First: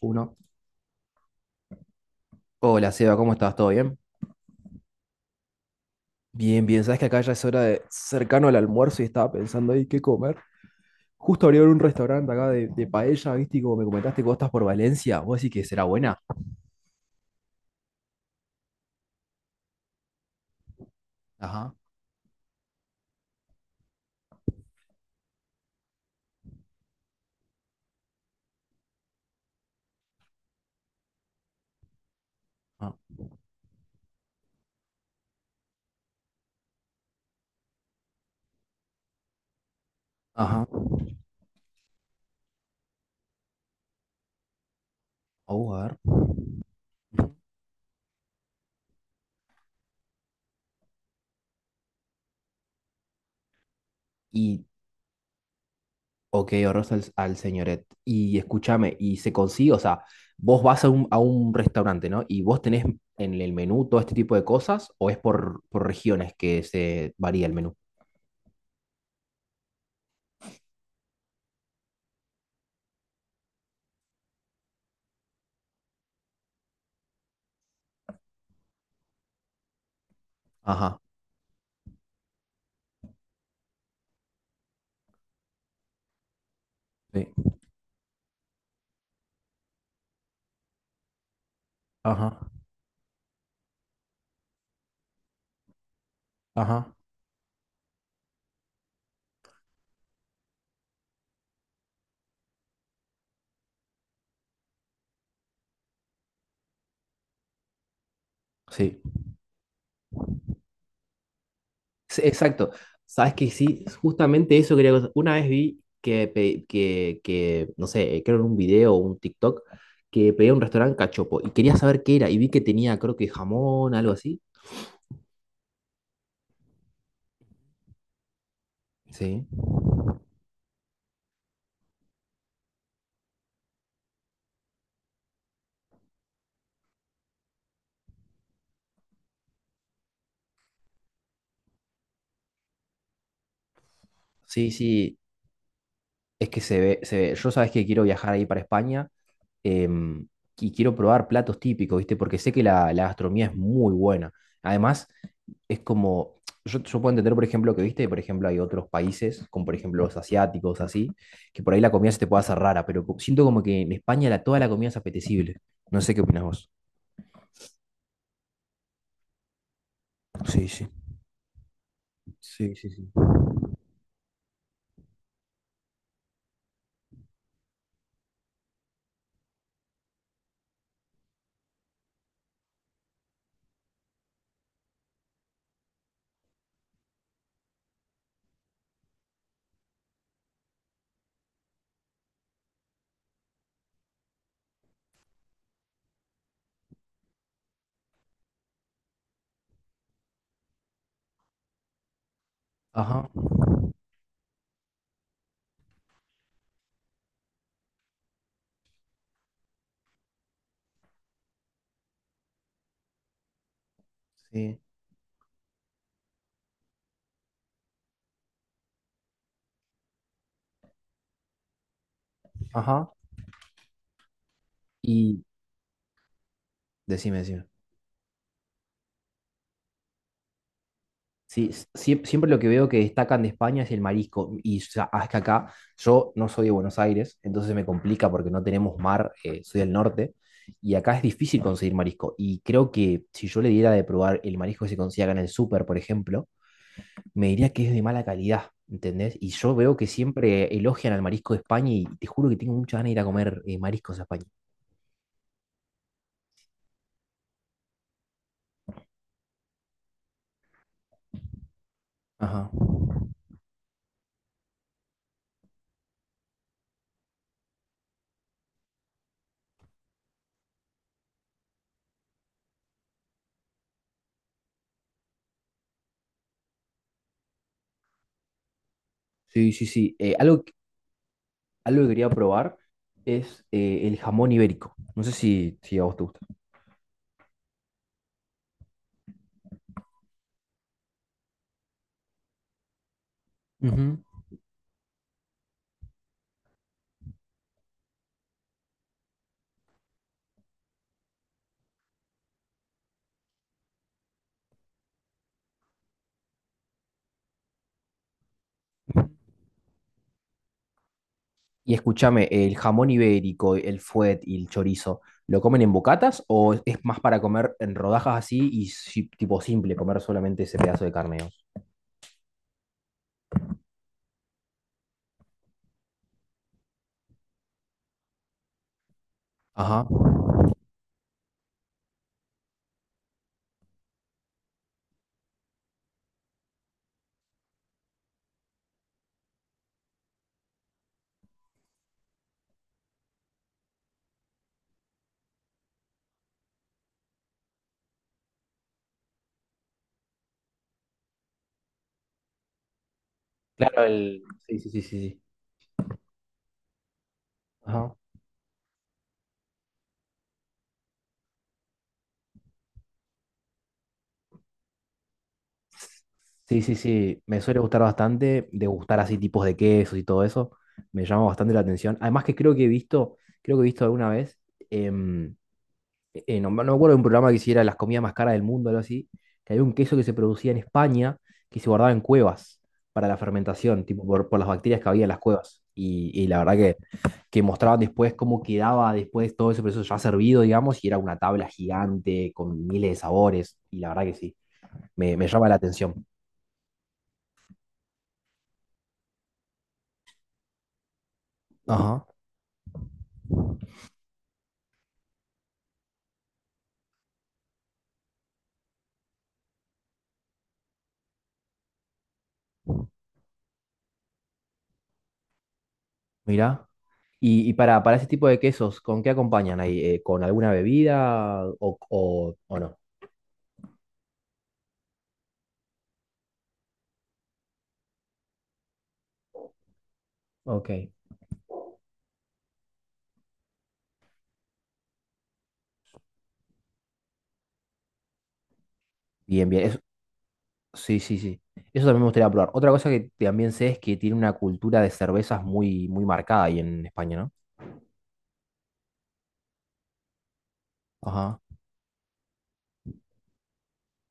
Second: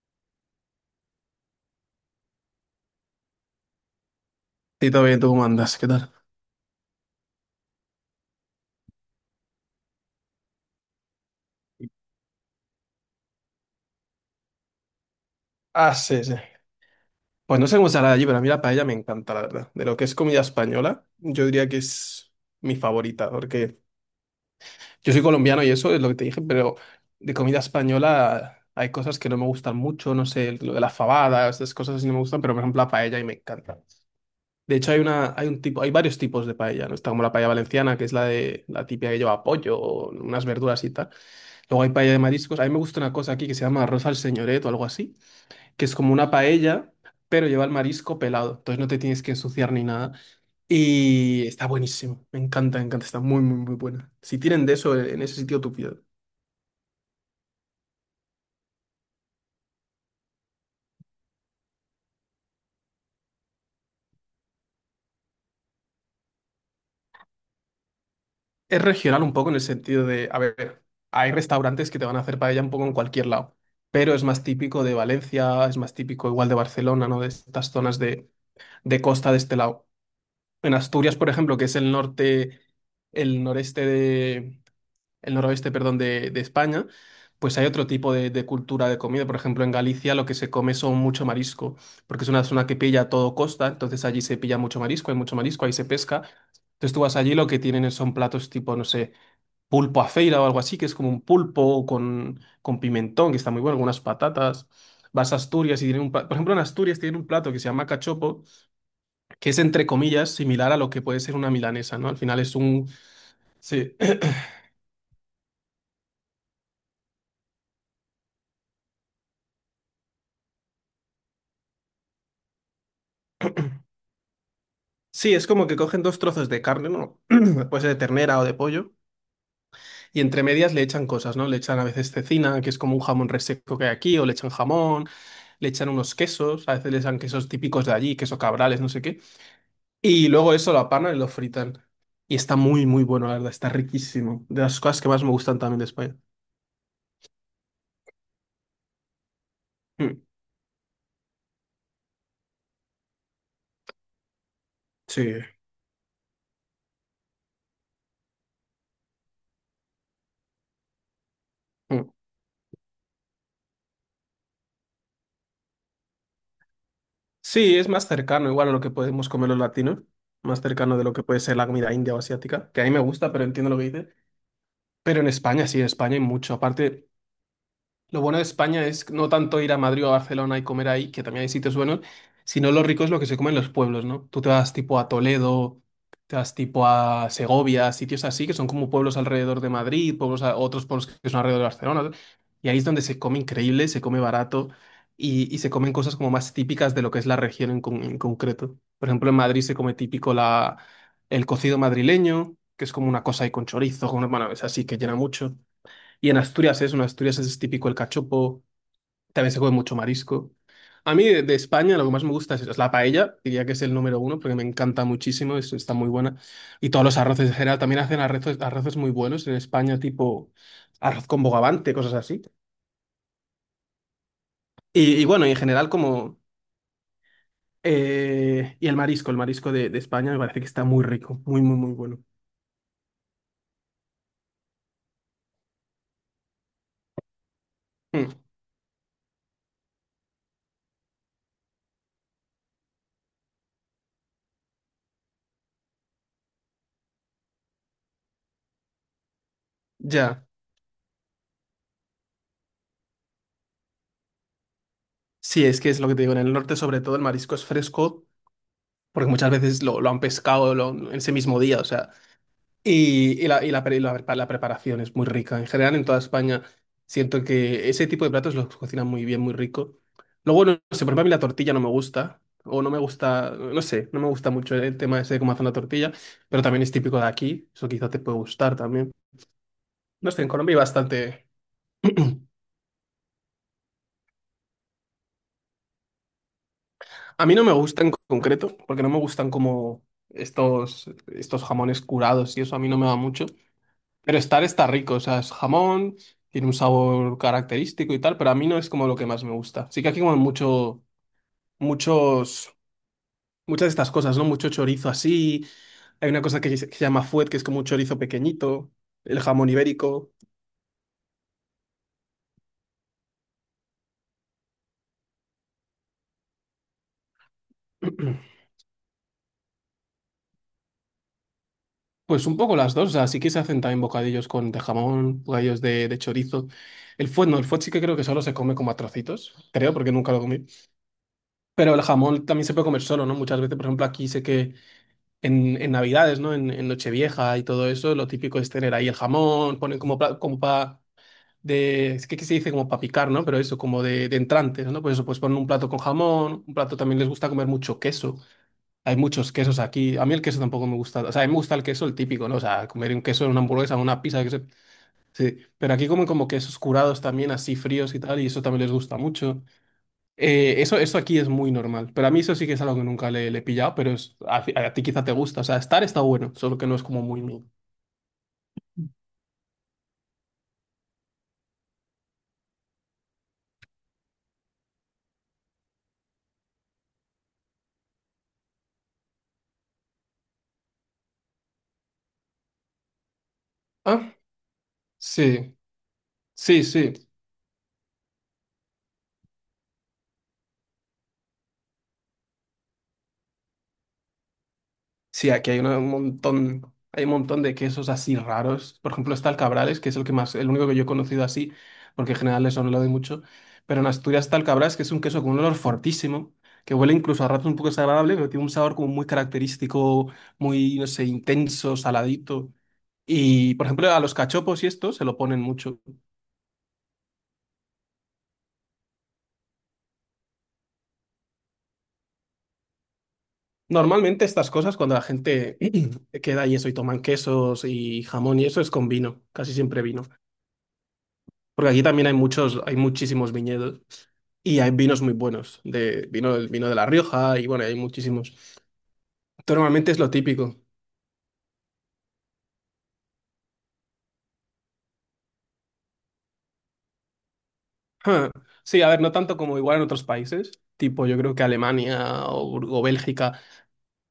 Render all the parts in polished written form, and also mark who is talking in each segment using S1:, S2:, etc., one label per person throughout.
S1: 1. Hola, Seba, ¿cómo estás? ¿Todo bien?
S2: Sí, todo bien, ¿tú cómo andas? ¿Qué tal?
S1: Bien, bien. Sabes que acá ya es hora de cercano al almuerzo y estaba pensando ahí qué comer. Justo abrieron un restaurante acá de paella, ¿viste? Y como me comentaste que vos estás por Valencia, vos decís que será
S2: Ah,
S1: buena.
S2: sí, sí. Pues no sé cómo será allí, pero a mí la paella me encanta, la verdad. De lo que es comida española, yo diría
S1: Ajá.
S2: que es mi favorita, porque yo soy colombiano y eso es lo que te dije, pero de comida española hay cosas que no me gustan mucho, no sé, lo de las fabadas, esas cosas así no me gustan, pero por ejemplo la
S1: Ah,
S2: paella y me encanta. De hecho hay una, hay un tipo, hay varios tipos de paella, ¿no? Está como la paella valenciana, que es la de la típica que lleva pollo, unas
S1: ajá.
S2: verduras y tal. Luego hay paella de mariscos. A mí me gusta una cosa aquí que se llama arroz al señoret o algo así
S1: Vamos a
S2: que es
S1: ver.
S2: como una paella,
S1: Ujú.
S2: pero lleva el marisco pelado, entonces no te tienes que ensuciar ni nada. Y está buenísimo, me encanta, está muy, muy, muy buena. Si
S1: Y,
S2: tienen de eso en ese sitio, tú pides.
S1: ok, ahorras al, al señoret. Y escúchame, y se consigue, o sea, vos vas a un restaurante, ¿no? Y vos tenés en el menú todo este tipo de cosas, o es por regiones que se varía el menú.
S2: Es regional un poco en el sentido de, a ver, hay restaurantes que te van a hacer paella un poco en cualquier lado, pero es más típico de Valencia, es más típico igual de Barcelona, ¿no? De estas zonas de costa de este lado. En
S1: Ajá.
S2: Asturias, por ejemplo, que es el norte, el noreste de el noroeste, perdón, de España,
S1: Sí.
S2: pues hay otro tipo de cultura de comida. Por ejemplo, en Galicia lo que se come son mucho marisco, porque es
S1: Ajá.
S2: una zona que pilla todo costa, entonces allí se pilla mucho marisco, hay mucho marisco, ahí se pesca.
S1: Ajá.
S2: Entonces tú vas allí, lo que tienen son platos tipo, no sé, pulpo a feira o algo así, que es como un pulpo con pimentón, que está muy bueno, algunas patatas. Vas a Asturias y tienen un plato, por ejemplo, en Asturias tienen un plato que se llama cachopo,
S1: Sí,
S2: que es entre comillas similar a lo que puede ser una milanesa, ¿no? Al
S1: sí,
S2: final es
S1: exacto.
S2: un,
S1: Sabes que sí,
S2: sí.
S1: justamente eso quería. Una vez vi que, no sé, creo en un video o un TikTok, que pedía un restaurante cachopo y quería saber qué era y vi que tenía, creo que jamón, algo así.
S2: Sí, es como que cogen dos trozos de carne, ¿no? Pues de ternera o de pollo,
S1: Sí,
S2: y entre medias le echan cosas, ¿no? Le echan a veces cecina, que es como un jamón reseco que hay aquí, o le echan jamón, le echan unos quesos, a veces le echan quesos típicos de allí, queso cabrales, no sé qué. Y luego eso lo apanan y lo fritan. Y está muy, muy bueno, la verdad, está riquísimo. De
S1: sí,
S2: las cosas que
S1: sí.
S2: más me gustan también de España.
S1: Es que se ve, se ve. Yo sabes que quiero viajar ahí para España
S2: Mm.
S1: em, y quiero probar platos típicos, ¿viste? Porque sé que la gastronomía es muy buena. Además,
S2: Sí.
S1: es como, yo puedo entender, por ejemplo, que, ¿viste? Por ejemplo, hay otros países, como por ejemplo los asiáticos, así, que por ahí la
S2: Mm.
S1: comida se te puede hacer rara, pero co- siento como que en España la, toda la comida es apetecible. No sé qué opinas vos.
S2: Sí, es más cercano igual a lo que podemos comer los latinos, más
S1: Sí, sí,
S2: cercano de lo que puede ser la comida india o asiática,
S1: sí,
S2: que a
S1: sí,
S2: mí me
S1: sí.
S2: gusta, pero entiendo lo que dices. Pero en España, sí, en España hay mucho. Aparte, lo bueno de España es no tanto ir a Madrid o a Barcelona y comer ahí, que también hay sitios buenos, sino lo rico es lo que se come en los pueblos, ¿no? Tú te vas tipo a Toledo, te vas tipo a Segovia, sitios así, que son como pueblos alrededor de Madrid, pueblos otros pueblos que son alrededor de Barcelona, ¿no? Y ahí es donde se come increíble, se come barato y se comen cosas como más típicas de lo que es la región en concreto. Por ejemplo, en Madrid se come típico el cocido madrileño, que es como una
S1: Ajá.
S2: cosa ahí con chorizo, con, una, bueno, es así que llena mucho. Y en Asturias es típico el cachopo, también se come mucho marisco. A mí de España lo que más me gusta es la paella, diría que es el número uno porque me
S1: Sí.
S2: encanta muchísimo, está muy buena. Y todos los arroces en general, también hacen arroces, arroces muy buenos en España, tipo arroz con bogavante, cosas así.
S1: Ajá.
S2: Y
S1: Y
S2: bueno, y en general como...
S1: decime, decime.
S2: y el marisco de España me parece que está muy rico, muy,
S1: Sí,
S2: muy,
S1: s-
S2: muy bueno.
S1: siem- siempre lo que veo que destacan de España es el marisco. Y ya- es que acá yo no soy de Buenos Aires, entonces me complica
S2: Mm,
S1: porque no tenemos mar, soy del norte, y acá es difícil conseguir marisco. Y creo que si yo le diera de probar el marisco que se consigue acá en el súper, por ejemplo, me diría que es de mala calidad, ¿entendés? Y yo veo que
S2: ya,
S1: siempre elogian al marisco de España y te juro que tengo muchas ganas de ir a comer mariscos a España.
S2: sí, es que es lo que te digo, en el norte sobre todo el marisco es fresco porque muchas veces lo han pescado en ese mismo día, o sea...
S1: Ajá.
S2: La preparación es muy rica. En general, en toda España, siento que ese tipo de platos los cocinan muy bien, muy rico. Luego, no sé, por ejemplo, a mí la tortilla no me gusta, o no me gusta, no sé, no me gusta mucho el tema ese de cómo hacen la tortilla, pero también es típico de aquí, eso quizá te puede gustar también.
S1: Sí, sí, sí.
S2: No sé, en Colombia hay bastante...
S1: Algo que quería probar es el jamón ibérico. No sé si, si a vos te gusta.
S2: A mí no me gusta en concreto, porque no me gustan como estos jamones curados y eso a mí no me va mucho.
S1: Ujú.
S2: Pero estar está rico, o sea, es jamón, tiene un sabor característico y tal, pero a mí no es como lo que más me gusta. Sí que aquí como mucho, muchos, muchas de estas cosas, ¿no? Mucho chorizo así, hay una cosa que se llama fuet, que es como un chorizo pequeñito, el jamón ibérico.
S1: Y escúchame, ¿el jamón ibérico, el fuet y el chorizo, lo comen en bocatas o es más para comer en rodajas así y si- tipo simple, comer solamente ese pedazo de carne, digamos?
S2: Pues un poco las dos, o sea, sí que se hacen también bocadillos con de jamón, bocadillos de chorizo. El fuet no, el fuet sí que creo que solo se come como a trocitos, creo,
S1: Ajá.
S2: porque nunca lo comí. Pero el jamón también se puede comer solo, ¿no? Muchas veces, por ejemplo, aquí sé que en Navidades, ¿no? En Nochevieja y todo eso, lo típico es tener ahí el jamón, ponen como para, como pa- de, es que se dice como para picar, ¿no? Pero eso, como de entrantes, ¿no? Pues eso, pues ponen un plato con jamón, un plato también les gusta comer mucho queso. Hay muchos quesos aquí. A mí el queso tampoco me gusta. O sea, a mí me gusta el queso, el típico, ¿no? O sea, comer un queso en una hamburguesa,
S1: Claro,
S2: una
S1: el...
S2: pizza,
S1: Sí, sí, sí, sí, sí.
S2: sí. Pero aquí comen como quesos curados también, así
S1: Ajá.
S2: fríos y tal, y eso también les gusta mucho. Eso aquí es muy normal, pero a mí eso sí que es algo que nunca le he pillado, pero a ti quizá te gusta, o sea, estar está bueno, solo
S1: Sí,
S2: que
S1: sí,
S2: no es como muy
S1: sí, me
S2: mío.
S1: suele gustar bastante degustar así tipos de quesos y todo eso, me llama bastante la atención. Además que creo que he visto, creo que he visto alguna vez em, no, me no me acuerdo de un programa que hiciera las comidas más caras del mundo, algo así, que había un queso que se producía en España que se guardaba en cuevas para la fermentación, tipo
S2: Ah,
S1: por las bacterias que había en las
S2: sí,
S1: cuevas. Y la verdad
S2: sí, sí.
S1: que mostraban después cómo quedaba después todo ese proceso ya servido, digamos, y era una tabla gigante con miles de sabores. Y la verdad que sí, me
S2: Sí,
S1: llama
S2: aquí
S1: la
S2: hay un
S1: atención.
S2: montón, hay un montón de quesos así raros. Por ejemplo, está el Cabrales, que es el que más, el único que yo he conocido así,
S1: Ajá,
S2: porque en general eso no lo doy mucho, pero en Asturias está el Cabrales, que es un queso con un olor fortísimo, que huele incluso a ratos un poco desagradable, pero tiene un sabor como muy característico, muy, no sé, intenso, saladito. Y, por ejemplo, a los cachopos y esto se lo ponen mucho.
S1: mira. Y para ese tipo de quesos, ¿con qué acompañan ahí? ¿Con alguna bebida o no?
S2: Normalmente estas cosas, cuando la gente queda y eso y toman quesos y jamón y eso, es con vino, casi siempre vino.
S1: Ok.
S2: Porque aquí también hay muchos, hay muchísimos viñedos y hay vinos muy buenos, de vino, el vino de La Rioja y bueno, hay muchísimos.
S1: Bien,
S2: Entonces,
S1: bien. Es,
S2: normalmente es lo típico.
S1: sí, sí, sí. Eso también me gustaría probar. Otra cosa que también sé es que tiene una cultura de cervezas muy, muy marcada ahí en España, ¿no?
S2: Ja. Sí, a ver, no tanto como igual en otros países, tipo yo creo
S1: Ajá.
S2: que Alemania o Bélgica,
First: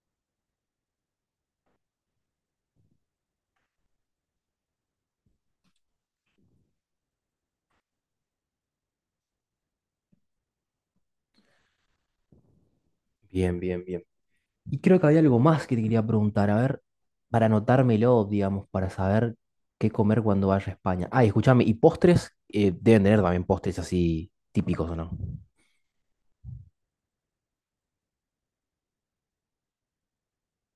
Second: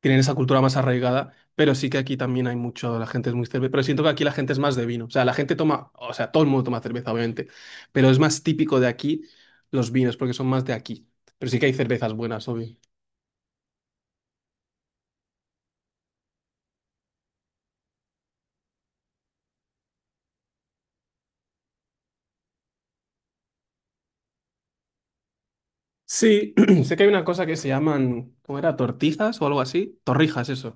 S2: tienen esa cultura más arraigada, pero sí que aquí también hay mucho, la gente es muy cerveza, pero siento que aquí la gente es más de vino, o sea, la gente toma, o sea, todo el mundo toma cerveza, obviamente, pero es más típico de aquí los vinos, porque son más de aquí, pero sí que hay cervezas buenas.
S1: Bien, bien, bien. Y creo que había algo más que te quería preguntar, a ver, para anotármelo, digamos, para saber qué comer cuando vaya a España. Ah, y escúchame, y postres, deben tener también postres así típicos, ¿o no?
S2: Sí, sé que hay una cosa que se llaman, ¿cómo era? Tortizas o algo así. Torrijas, eso.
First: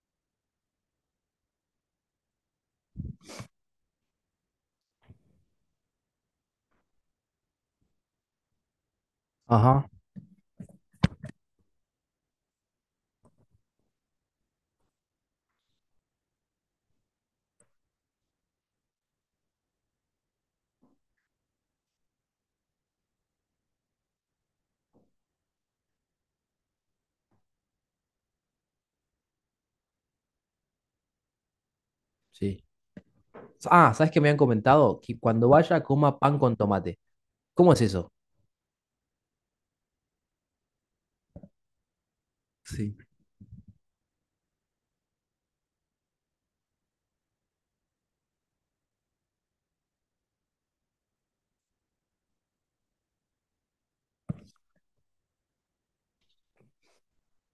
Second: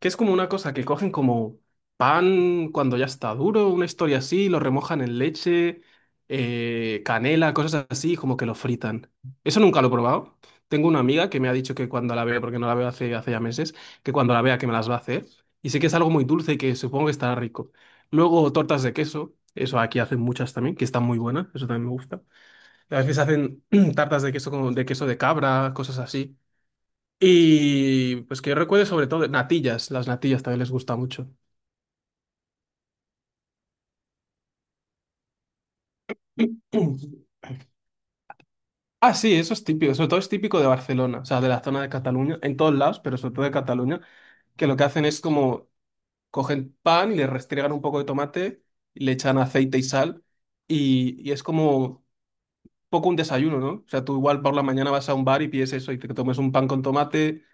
S2: Que es como una cosa que cogen como pan cuando ya está duro, una historia así, lo remojan en leche, canela, cosas así, como que lo fritan. Eso nunca
S1: Ajá,
S2: lo he probado. Tengo una amiga que me ha dicho que cuando la vea, porque no la veo hace ya meses, que cuando la vea que me las va a hacer. Y sé que es algo muy dulce y que supongo que estará rico. Luego tortas de queso, eso aquí hacen muchas también, que están muy buenas, eso también me gusta. A veces hacen tartas de queso, de queso de cabra, cosas así. Y pues que yo recuerde sobre todo natillas, las natillas también les gusta mucho.
S1: sí. Ah, ¿sabes qué me han comentado? Que cuando vaya coma pan con tomate. ¿Cómo es eso?
S2: Ah, sí, eso es típico, sobre todo es típico de Barcelona, o sea, de la zona de Cataluña, en todos
S1: Sí.
S2: lados, pero sobre todo de Cataluña, que lo que hacen es como cogen pan y le restriegan un poco de tomate, y le echan aceite y sal, y es como poco un desayuno, ¿no? O sea, tú igual por la mañana vas a un bar y pides eso y te tomes un pan con tomate,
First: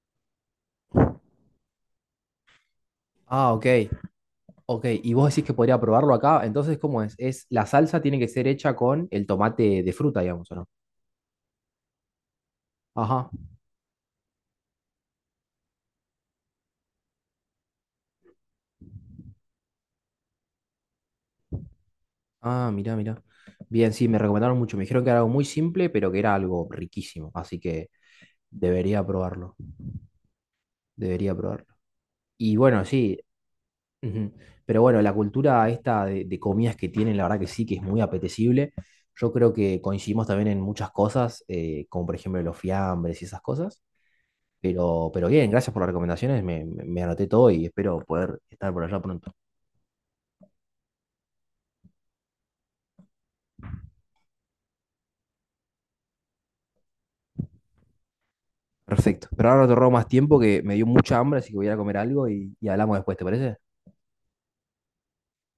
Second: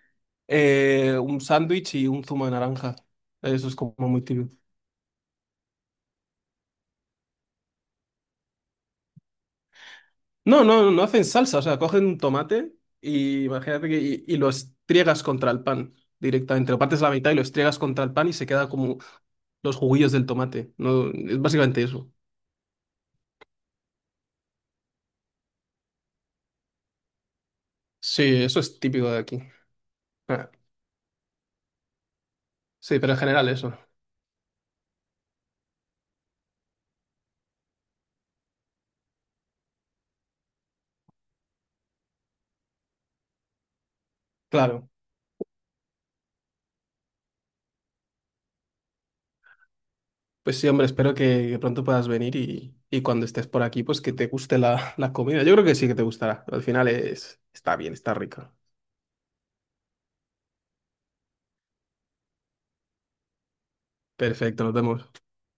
S2: Un sándwich y un zumo de naranja.
S1: Ah, ok.
S2: Eso es como muy típico.
S1: Ok, y vos decís que podría probarlo acá, entonces, ¿cómo es? Es la salsa tiene que ser hecha con el tomate de fruta, digamos, ¿o
S2: No,
S1: no?
S2: no, no hacen salsa, o sea, cogen un tomate
S1: Ajá.
S2: y imagínate que y lo estriegas contra el pan directamente. Lo partes a la mitad y lo estriegas contra el pan y se queda como los juguillos del tomate. No, es básicamente eso.
S1: Ah, mirá, mirá. Bien, sí, me recomendaron mucho. Me dijeron que era algo muy simple, pero que era algo riquísimo, así que
S2: Sí, eso es
S1: debería
S2: típico de aquí.
S1: probarlo.
S2: Ah,
S1: Debería probarlo. Y bueno,
S2: sí, pero en
S1: sí.
S2: general eso.
S1: Ujú. Pero bueno, la cultura esta de comidas que tienen, la verdad que sí, que es muy apetecible. Yo creo que coincidimos también en muchas cosas, como por ejemplo los fiambres y esas cosas.
S2: Claro.
S1: Pero bien, gracias por las recomendaciones. Me anoté todo y espero poder estar por allá pronto.
S2: Pues sí, hombre, espero que pronto puedas venir y cuando estés por aquí, pues que te guste la comida. Yo creo que sí que te gustará. Al final es, está bien, está rica.
S1: Perfecto. Pero ahora no te robo más tiempo que me dio mucha hambre, así que voy a ir a comer algo y hablamos después, ¿te parece?
S2: Perfecto, nos vemos.